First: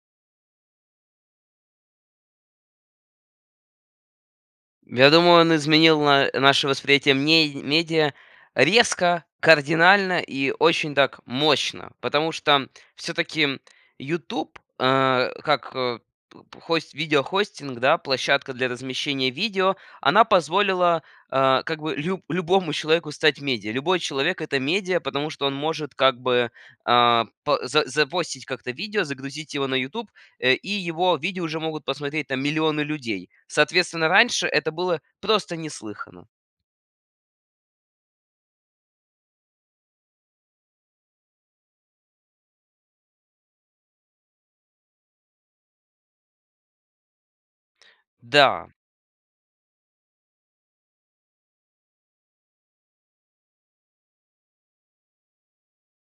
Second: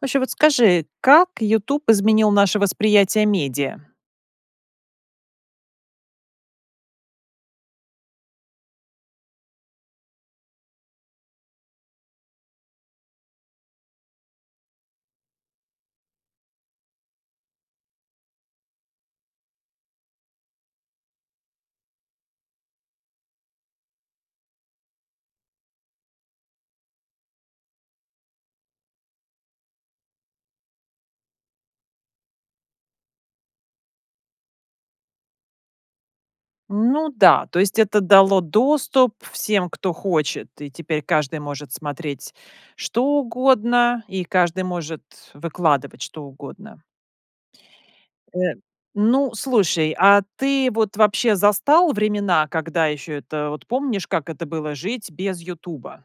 Вообще, вот скажи, как "Ютуб" изменил наше восприятие медиа? Я думаю, он изменил на наше восприятие ме медиа резко, кардинально и очень так мощно, потому что всё-таки "Ютуб", а, как п п хость видеохостинг, да, площадка для размещения видео, она позволила, а, как бы лю любому человеку стать медиа. Любой человек- это медиа, потому что он может как бы, а, па за запостить как-то видео, загрузить его на "Ютуб", э, и его видео уже могут посмотреть там миллионы людей. Соответственно, раньше это было просто неслыханно. Ну да, то есть это дало доступ всем, кто хочет, и теперь каждый может смотреть, что угодно, и каждый может выкладывать, что угодно. Э, Да. ну, слушай, а ты вот, вообще, застал времена, когда еще это вот, помнишь, как это было жить без "Ютуба"?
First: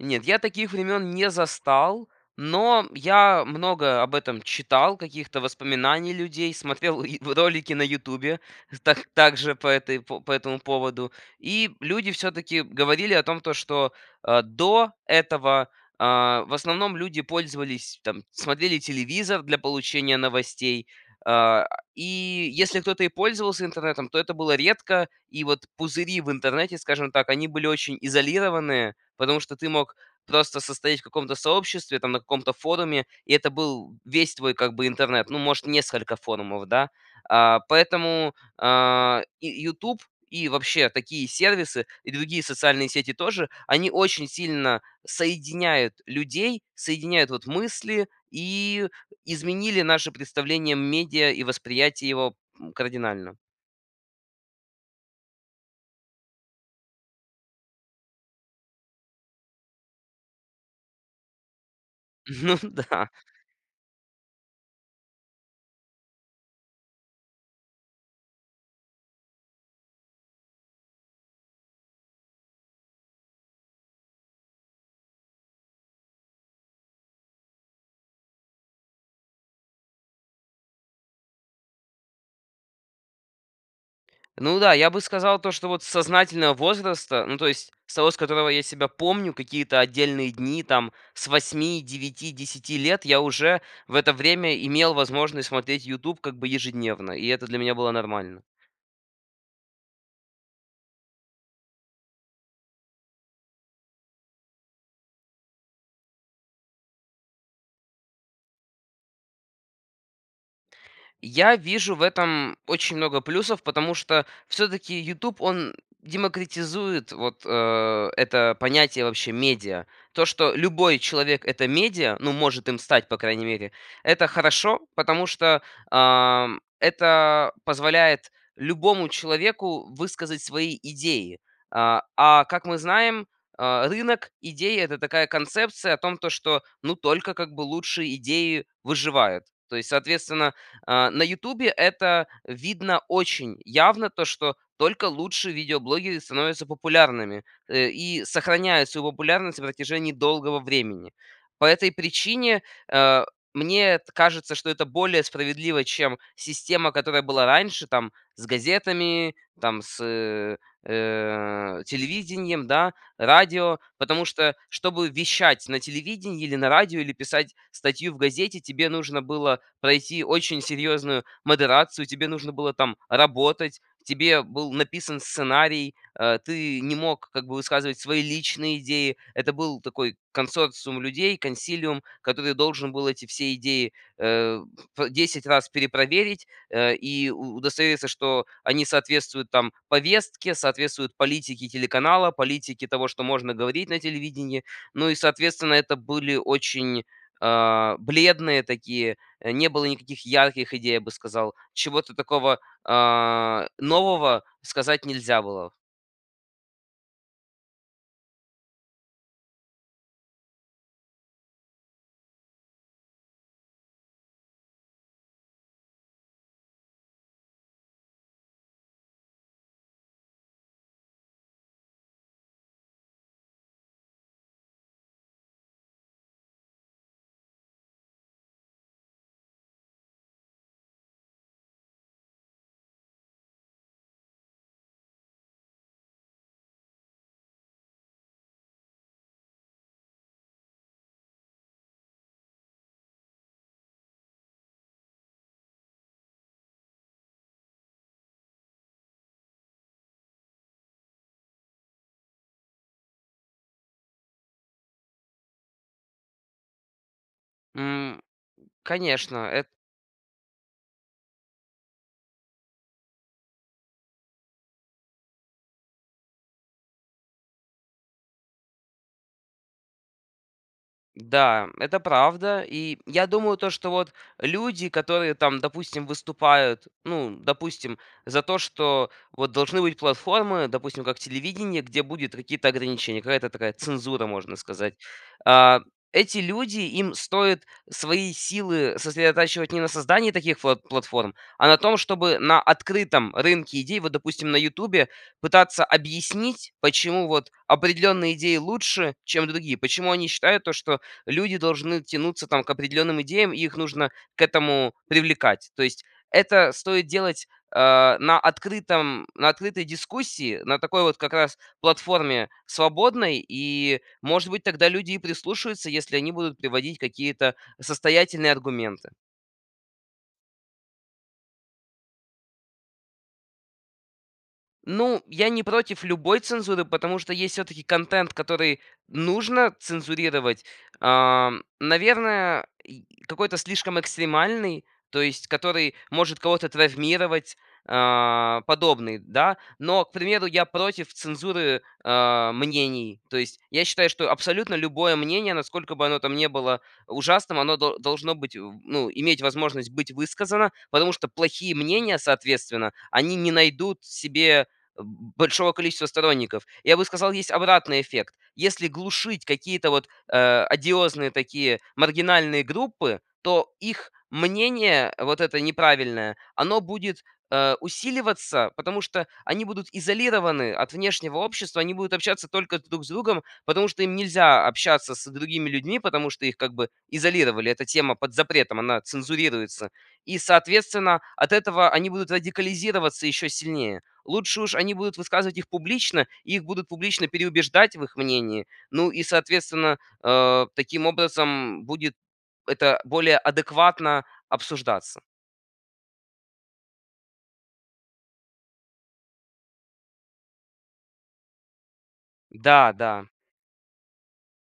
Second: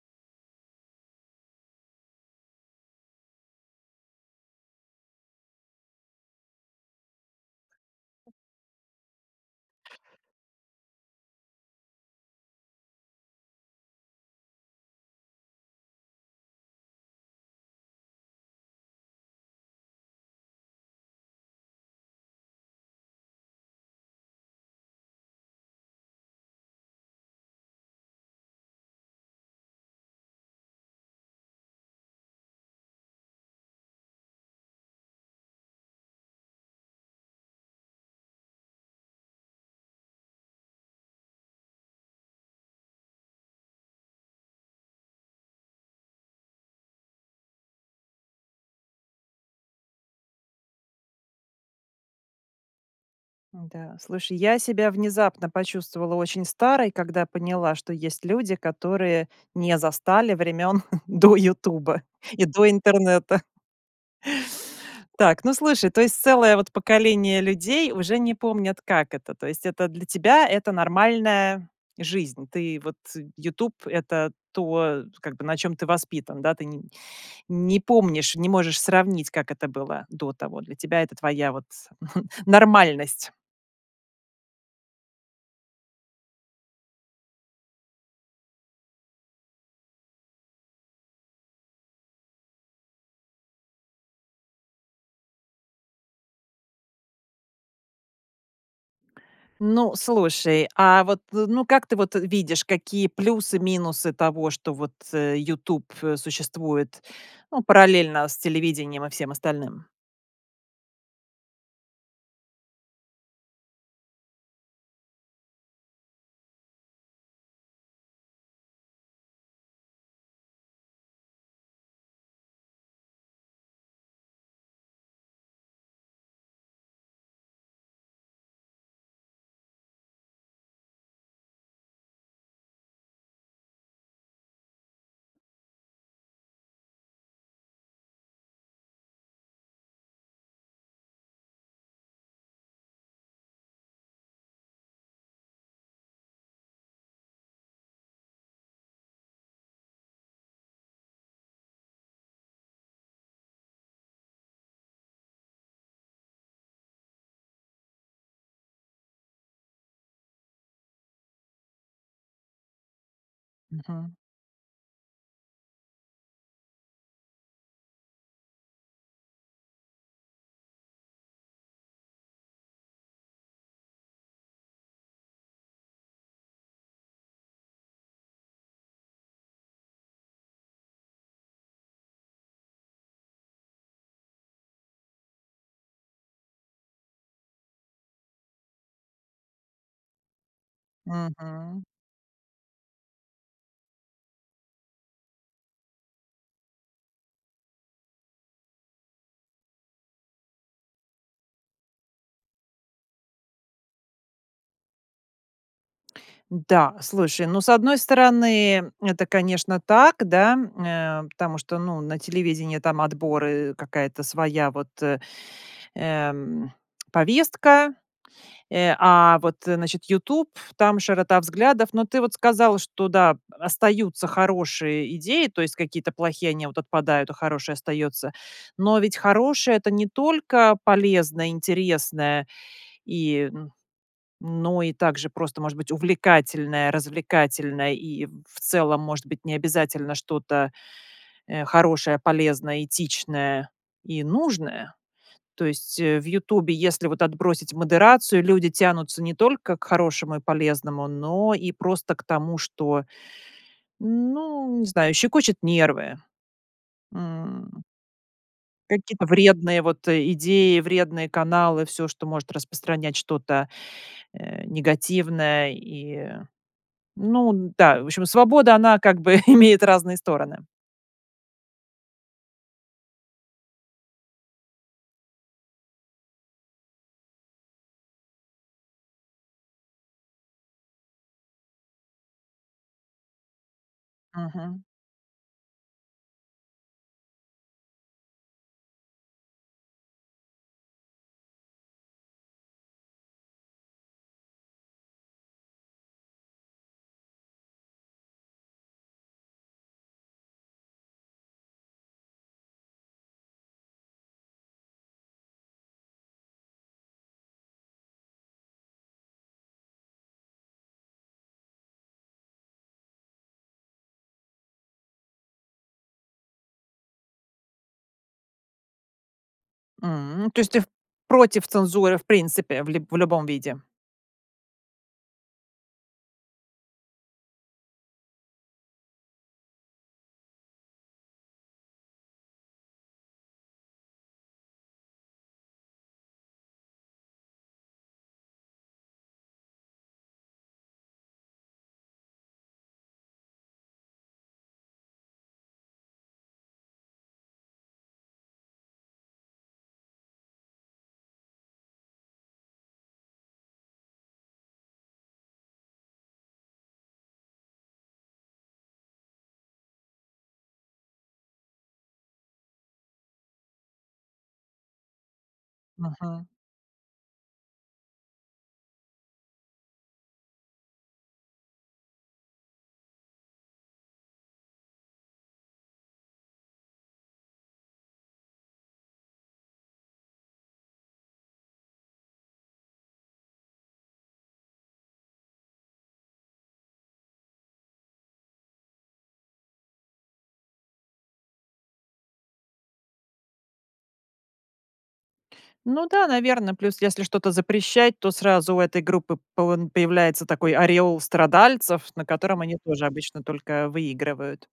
Нет, я таких времён не застал. Но я многое об этом читал каких-то воспоминаний людей, смотрел и в ролике на "Ютубе" так также по этой по по этому поводу. И люди всё-таки говорили о том, то, что, а, до этого, а, в основном, люди пользовались там, смотрели телевизор для получения новостей. А, и если кто-то и пользовался интернетом, то это было редко. И вот пузыри в интернете, скажем так, они были очень изолированные, потому что ты мог просто состоять в каком-то сообществе, там на каком-то форуме, и это был весь твой как бы интернет, ну, может, несколько форумов, да. А, поэтому, а, и "Ютуб", и вообще такие сервисы и другие социальные сети тоже, они очень сильно соединяют людей, соединяют вот мысли, и изменили наше представление медиа и восприятие его, м, кардинально. Н-да. Слушай, я себя внезапно почувствовала очень старой, когда поняла, что есть люди, которые не застали времён до "Ютуба" и Ну до да. интернета. Так, ну слушай, то есть целое вот поколение людей уже не помнят, как это. То есть это для тебя- это нормальная жизнь. Ты вот "Ютуб"- это то, как бы на чём ты воспитан, да. Ты не не помнишь, не можешь сравнить, как это было до того. Для тебя это твоя вот нормальность. Ну да, я бы сказал то, что вот c сознательного возраста, ну то есть с того, с которого я себя помню, какие-то отдельные дни, там, с 8, 9, 10 лет, я уже в это время имел возможность смотреть "Ютуб" как бы ежедневно, и это для меня было нормально. Ну, слушай, а вот, э, ну, как ты вот, э, видишь, какие плюсы-минусы того, что вот, э, "Ютуб", э, существует, ну, параллельно с телевидением и всем остальным? Я вижу в этом очень много плюсов, потому что всё-таки "Ютуб" он демократизирует вот, а, это понятие вообще медиа. То, что любой человек- это медиа, ну, может им стать, по крайней мере, это хорошо, потому что, ам, это позволяет любому человеку высказать свои идеи. А, а как мы знаем, а, рынок идей- это такая концепция о том то, что ну только как бы лучшие идеи выживают. То есть, соответственно, а, на "Ютубе" это видно очень явно, то что только лучшие видеоблогеры становятся популярными, э, и сохраняют свою популярность на протяжении долгого времени. По этой причине, а, мне т кажется, что это более справедливо, чем система, которая была раньше там с газетами, там с, э, э, телевидением, да, радио. Мгм. Потому что, чтобы вещать на телевидении или на радио, или писать статью в газете, тебе нужно было пройти очень серьезную модерацию, тебе нужно было там работать, тебе был написан сценарий, а, ты не мог как бы высказывать свои личные идеи, это был такой консорциум людей, консилиум, который должен был эти все идеи, э, п 10 раз перепроверить, э, и у удостовериться, что они соответствуют там повестке, соответствуют политике Мгм. телеканала, политике того, что можно говорить на телевидении. Ну и соответственно это были очень, а, бледные такие, не было никаких ярких идей, я бы сказал. Чего-то такого, а, нового сказать нельзя было. М-да, слушай, ну, с одной стороны, это, конечно, так, да, м, нэ, потому что, ну, на телевидении там отборы, какая-то своя вот, э, эм, повестка, э, а, вот значит, "Ютуб" ф там широта взглядов. Но ты вот сказал, что да, остаются хорошие идеи, то есть какие-то плохие, они вот отпадают, а хорошее остается. Но ведь хорошее- это не только полезное, интересное, и н но и также просто, может быть, увлекательное, развлекательное и в целом может быть не обязательно что-то, э, хорошее, полезное, этичное и нужное. То есть, э, в "Ютубe", если вот отбросить модерацию, люди тянутся не только к хорошему и полезному, но и просто к тому, что, ну, не знаю,- щекочет нервы. М. М, Какие-то конечно. Эт вредные вот, э, идеи, вредные каналы- всё, что может распространять что-то, э, негативное. И, ну, н-да, в общем, свобода, она как бы имеет разные стороны. Да, это правда. И я думаю то, что вот люди, которые там, допустим, выступают, ну, допустим, за то, что вот должны быть платформы, допустим, как телевидение, где будет какие-то ограничения, какая-то такая цензура, можно Мгм. сказать. А, эти люди, им стоит свои силы сосредотачивать не на создании таких пла платформ, а на том, чтобы на открытом рынке идей, вот, допустим, на "Ютубе", пытаться объяснить, почему вот определенные идеи лучше, чем другие. Почему они считают то, что люди должны тянуться там к определенным идеям и их нужно к этому привлекать. То есть это стоит делать, а, на открытом на открытой дискуссии, на такой вот как раз платформе свободной, и, может быть, тогда люди и прислушаются, если они будут приводить какие-то состоятельные аргументы. М. То есть ты в против цензуры в принципе в ли в любом виде? Ну, я не против любой цензуры, потому что есть всё-таки контент, который нужно цензурировать, ам, наверное, и какой-то слишком экстремальный, то есть который может кого-то травмировать, а, подобный, да. Но, к примеру, я против цензуры, э, мнений. То есть я считаю, что абсолютно любое мнение, насколько бы оно там не было ужасным, оно дол должно быть в ну, иметь возможность быть высказано, потому что плохие мнения, соответственно, они не найдут себе б большого количества сторонников. Я бы сказал, есть обратный эффект. Если глушить какие-то вот, а, одиозные такие маргинальные группы, то их мнение, вот это неправильное, Мгм. оно будет, э, усиливаться, потому что они будут изолированы от внешнего общества, они будут общаться только друг с другом, потому что им нельзя общаться с другими людьми, потому что их как бы изолировали. Эта тема под запретом, она цензурируется и, соответственно, от этого они будут радикализироваться еще сильнее. Лучше уж они будут высказывать их публично, и их будут публично переубеждать в их мнении, ну и, соответственно, а, таким образом будет это более адекватно обсуждаться. Ну да, наверно, плюс, если что-то запрещать, то сразу у этой группы поэн появляется такой ореол страдальцев, на котором они тоже Да-да. обычно только выигрывают.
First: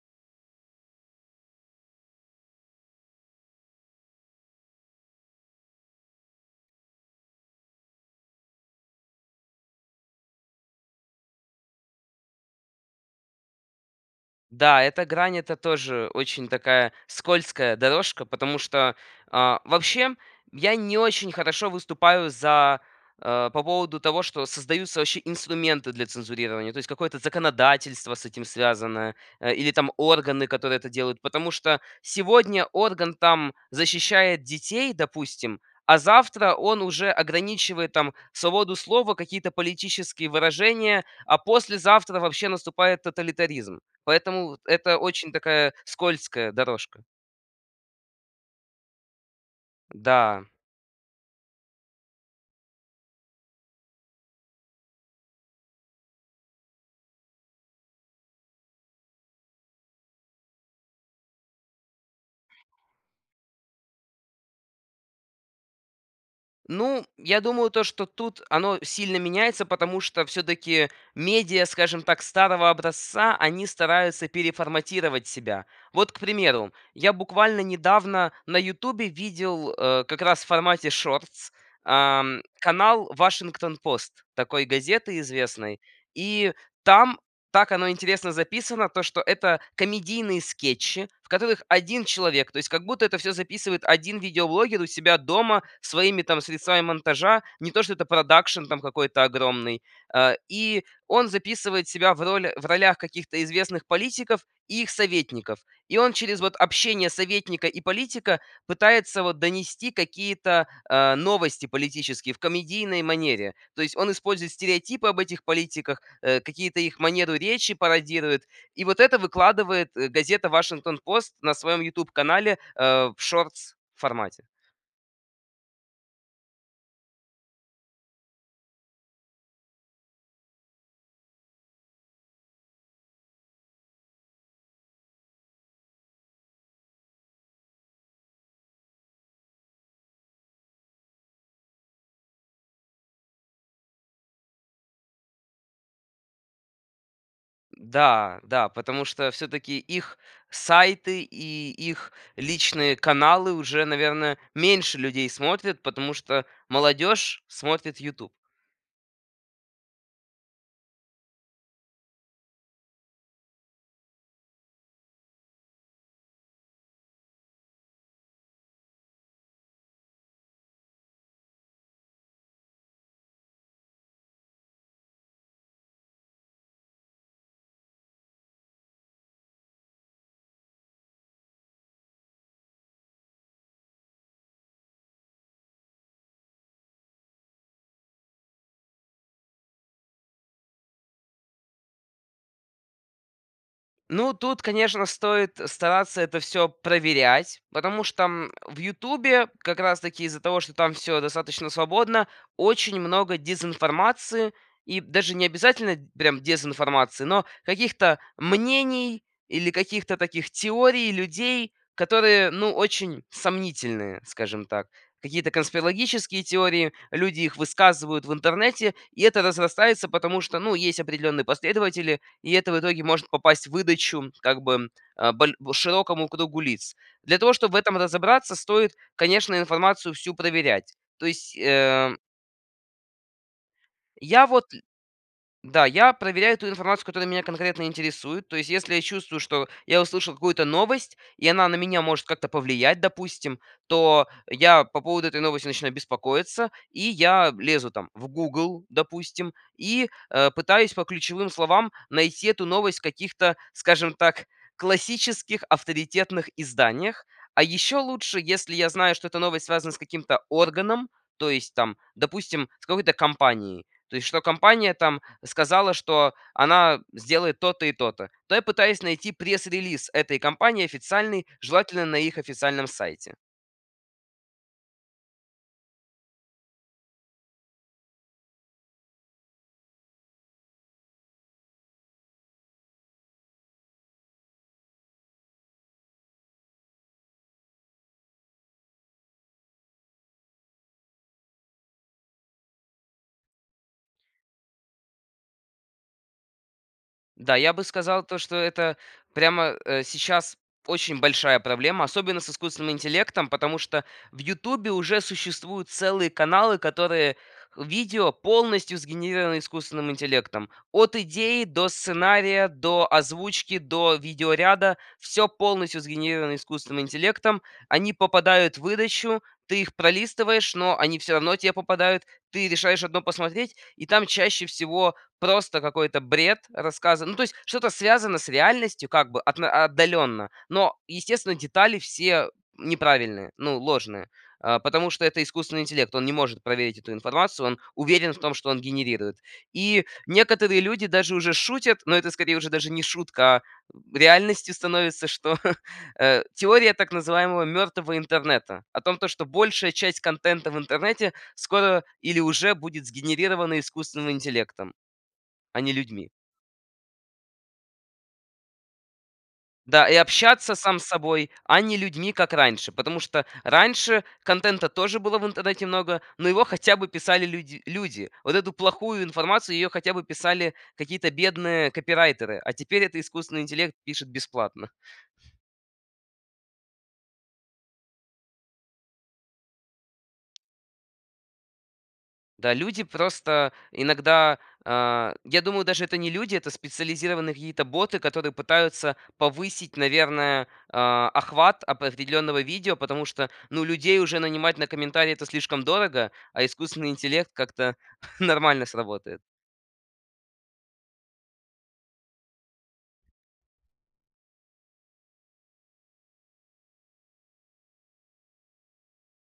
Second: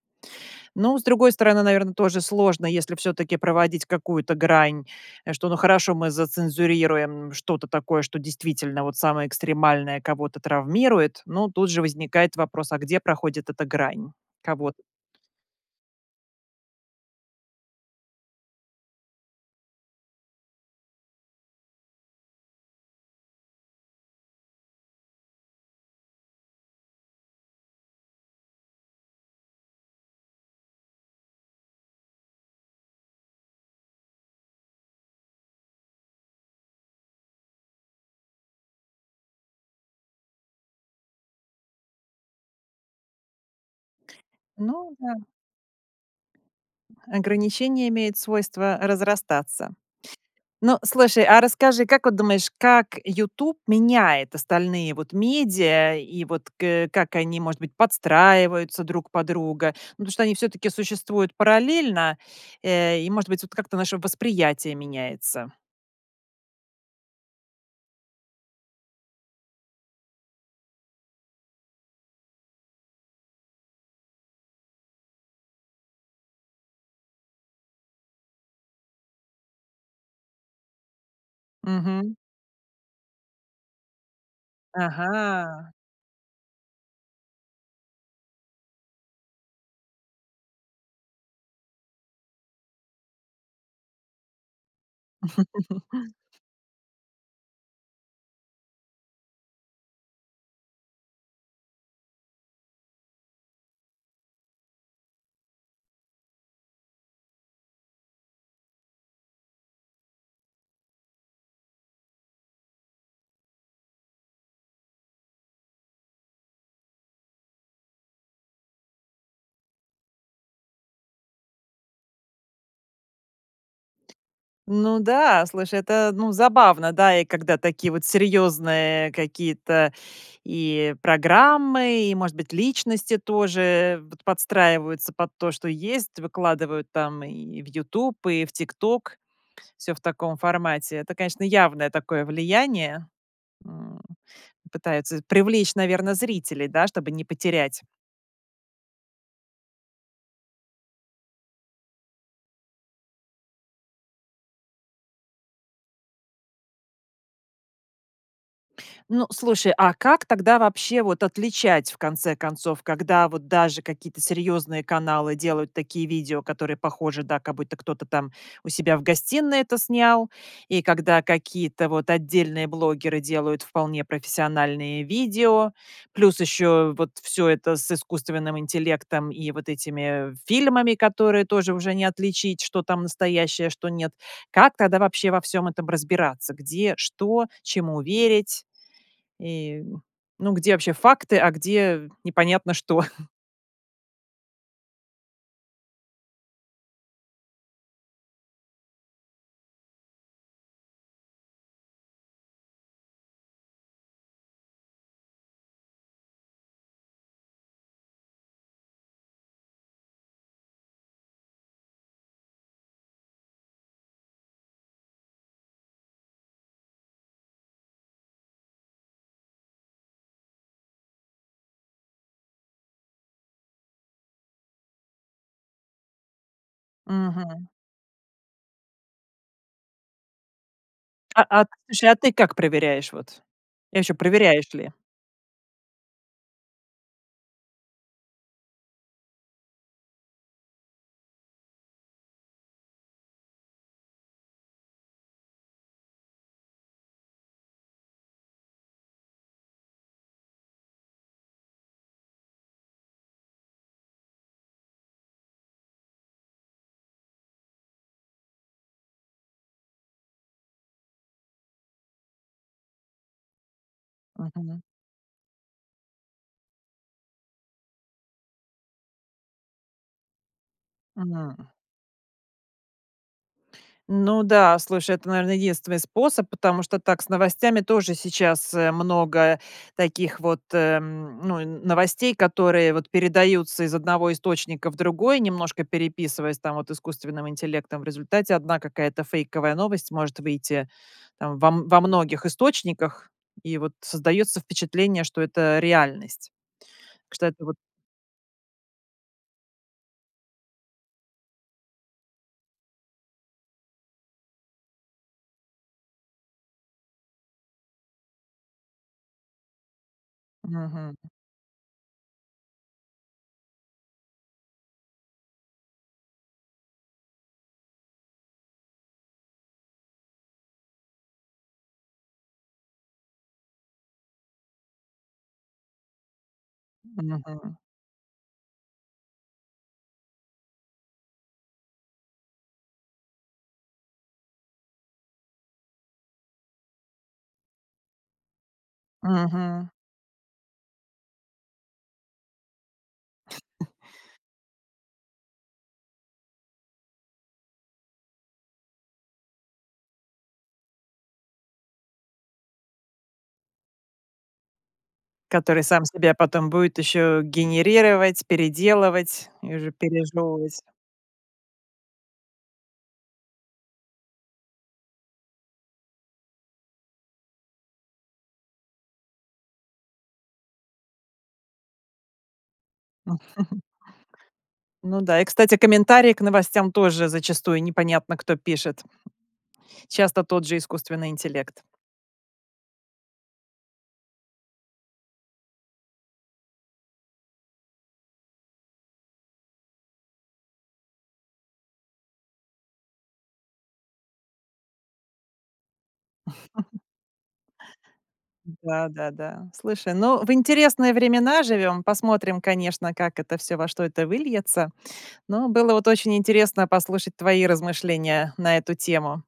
Ну, с другой стороны, наверно, тоже сложно, если всё-таки проводить какую-то грань что, ну, хорошо, мы зацензурируем что-то такое, что действительно вот самое экстремальное, кого-то травмирует. Но тут же возникает вопрос: а где проходит эта грань кого-то? Да, эта грань- это тоже очень такая скользкая дорожка. Потому что, а, вообще я не очень хорошо выступаю за, э, по поводу того, что создаются вообще инструменты для цензурирования, то есть какое-то законодательство с этим связанное, э, или там органы, которые это делают. Потому что сегодня орган, там, защищает детей, допустим, а завтра он уже ограничивает там свободу слова, какие-то политические выражения, а послезавтра вообще наступает тоталитаризм. Поэтому Ну это да. очень такая скользкая дорожка. Ограничение имеет свойство разрастаться. Да. Ну, слушай, а расскажи, как вот думаешь, как "Ютуб" меняет остальные вот медиа, и вот к э, как они, может быть, подстраиваются друг под друга? Ну, потому что они всё-таки существуют параллельно, э, и, может быть, вот как-то наше восприятие меняется. Ну, я думаю то, что тут оно сильно меняется, потому что всё-таки медиа, скажем так, старого образца, они стараются переформатировать себя. Вот, к примеру, я буквально недавно на "Ютубе" видел, э, как раз в формате шортс, Мгм. ам, канал "Вашингтон пост" такой газеты Ага! известной, и там, так оно интересно записано, то что это комедийные скетчи, в которых 1 человек, то есть как будто это всё записывает 1 видеоблогер у себя дома своими, там, средствами монтажа, не то что это продакшн там какой-то огромный. А, и он записывает себя в роли в ролях каких-то известных политиков и их советников. И он через вот общение советника и политика пытается вот донести какие-то, а, новости политические в комедийной манере. То есть он использует стереотипы об этих политиках, э, какие-то их манеру речи пародирует и вот это выкладывает, э, газета "Вашингтон пост" на своем "Ютуб" канале, э, в шортс формате. Ну да, слушай, это, ну, забавно, да, и когда такие вот серьезные какие-то и программы, и, может быть, личности тоже вот подстраиваются под то, что есть, выкладывают там и в "Ютуб", и в "Тикток", всё в таком формате. Это, конечно, явное такое влияние, м, пытаются привлечь, наверно, зрителей, да, чтобы не потерять. Н-да, да, потому что всё-таки их сайты и их личные каналы уже, наверное, меньше людей смотрят, потому что молодёжь смотрит "Ютуб". Ну, слушай, а как тогда вообще вот отличать, в конце концов, когда вот даже какие-то серьезные каналы делают такие видео, которые похожи, да, как будто кто-то там у себя в гостиной это снял? И когда какие-то вот отдельные блогеры делают вполне профессиональные видео? Плюс еще вот всё это с искусственным интеллектом и вот этими фильмами, которые тоже уже не отличить, что там настоящее, а что- нет. Как тогда вообще во всем этом разбираться? Где, что, чему верить? И, м, ну, где вообще факты, а где непонятно что? Ну тут, конечно, стоит стараться это всё проверять, потому что, м, в "Ютубе", как раз таки из-за того, что там всё достаточно свободно, очень много дезинформации. И даже необязательно прям дезинформации, но каких-то мнений или каких-то таких теорий людей, которые ну очень сомнительные, скажем так. Какие-то конспирологические теории, люди их высказывают в интернете. И это разрастается, потому что, ну, есть определенные последователи, и это в итоге может попасть в выдачу, как бы, а, боль широкому кругу лиц. Для того, Мгм. чтоб в этом разобраться, стоит, конечно, информацию всю проверять. То А есть а, слушай, а эм ты как проверяешь вот? И ваще Я вот, проверяешь н ли? да, я проверяю ту информацию, которая меня конкретно интересует, то есть если я чувствую, что я услышал какую-то новость и она на меня может как-то повлиять, допустим, то я по поводу этой новости начинаю беспокоиться, и я лезу, там, в "Гугл", допустим, и, э, пытаюсь по ключевым словам найти эту новость в каких-то, скажем так, классических авторитетных изданиях. А еще лучше, если я знаю, что эта новость связана с каким-то органом, то есть там, допустим, с какой-то компанией. То есть что Мгм. компания там сказала, что она сделает то-то и то-то. То я пытаюсь найти пресс-релиз этой компании официальный, Мгм. желательно на их официальном сайте. Ну да, слушай, это, наверно, единственный способ. Потому что так с новостями тоже сейчас, э, много таких вот, э, м, ну, новостей, которые вот передаются из одного источника в другой, немножко переписываясь там вот искусственным интеллектом. В результате 1 какая-то фейковая новость может выйти во во многих источниках, и вот создается впечатление, что это реальность. Так что Да, это я вот бы сказал, то что это прямо, э, сейчас очень большая проблема, особенно с искусственным интеллектом. Потому что в "Ютубе" уже существуют целые каналы, которые видео полностью сгенерированы искусственным интеллектом. Мгм. От идеи, до сценария, до озвучки, до видеоряда- всё полностью сгенерировано искусственным интеллектом. Они попадают в выдачу, ты их пролистываешь, но они всё равно те попадают. Ты решаешь одно посмотреть, и там чаще всего просто какой-то бред рассказан. Ну то есть Мгм. что-то связано с реальностью, как бы отно отдаленно, но естественно детали все неправильные, ну ложные. А, потому что это искусственный интеллект, он не может проверить эту информацию, он уверен в том, что он генерирует. Мгм. И некоторые люди даже уже шутят, но это скорее уже даже не шутка, а М. реальностью становится, что, э, теория так называемого мертвого интернета. О том, то что большая часть контента в интернете скоро или уже будет сгенерирована искусственным интеллектом, а Который не сам людьми. себя потом будет еще генерировать, переделывать и уже Да, и общаться пережевывать. сам с собой, а не людьми, как раньше. Потому что раньше контента тоже было в интернете много, но его хотя бы писали люди люди. Вот эту плохую информацию, ее хотя бы писали какие-то бедные копирайтеры, а теперь этот искусственный интеллект пишет бесплатно. Ну да, и кстати, комментарии к новостям тоже зачастую непонятно кто пишет. Часто тот же искусственный интеллект. Да, люди просто иногда, а Я думаю, даже это не люди, это специализированные какие-то боты, которые пытаются повысить, наверное, а, охват определенного видео, потому что, ну людей уже нанимать на комментарии это слишком дорого, а искусственный интеллект как-то нормально сработает. Да-да-да. Слушай, ну в интересные времена живем. Посмотрим, конечно, как это всё, во что это выльется. Но было вот очень интересно послушать твои размышления на эту тему.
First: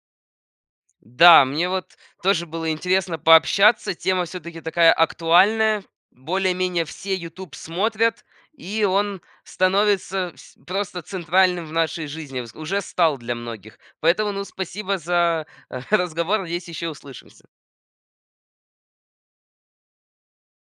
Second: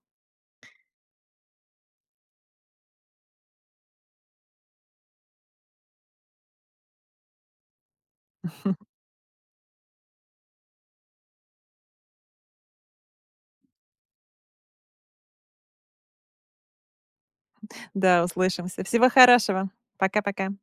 Да, мне вот тоже было интересно пообщаться. Тема всё-таки такая актуальная, более-менее все "Ютуб" смотрят, и он становится вс просто центральным в нашей жизни, вс уже стал для многих. Поэтому, ну, спасибо за разговор, надеюсь, еще услышимся. Да, услышимся. Всего хорошего! Пока-пока!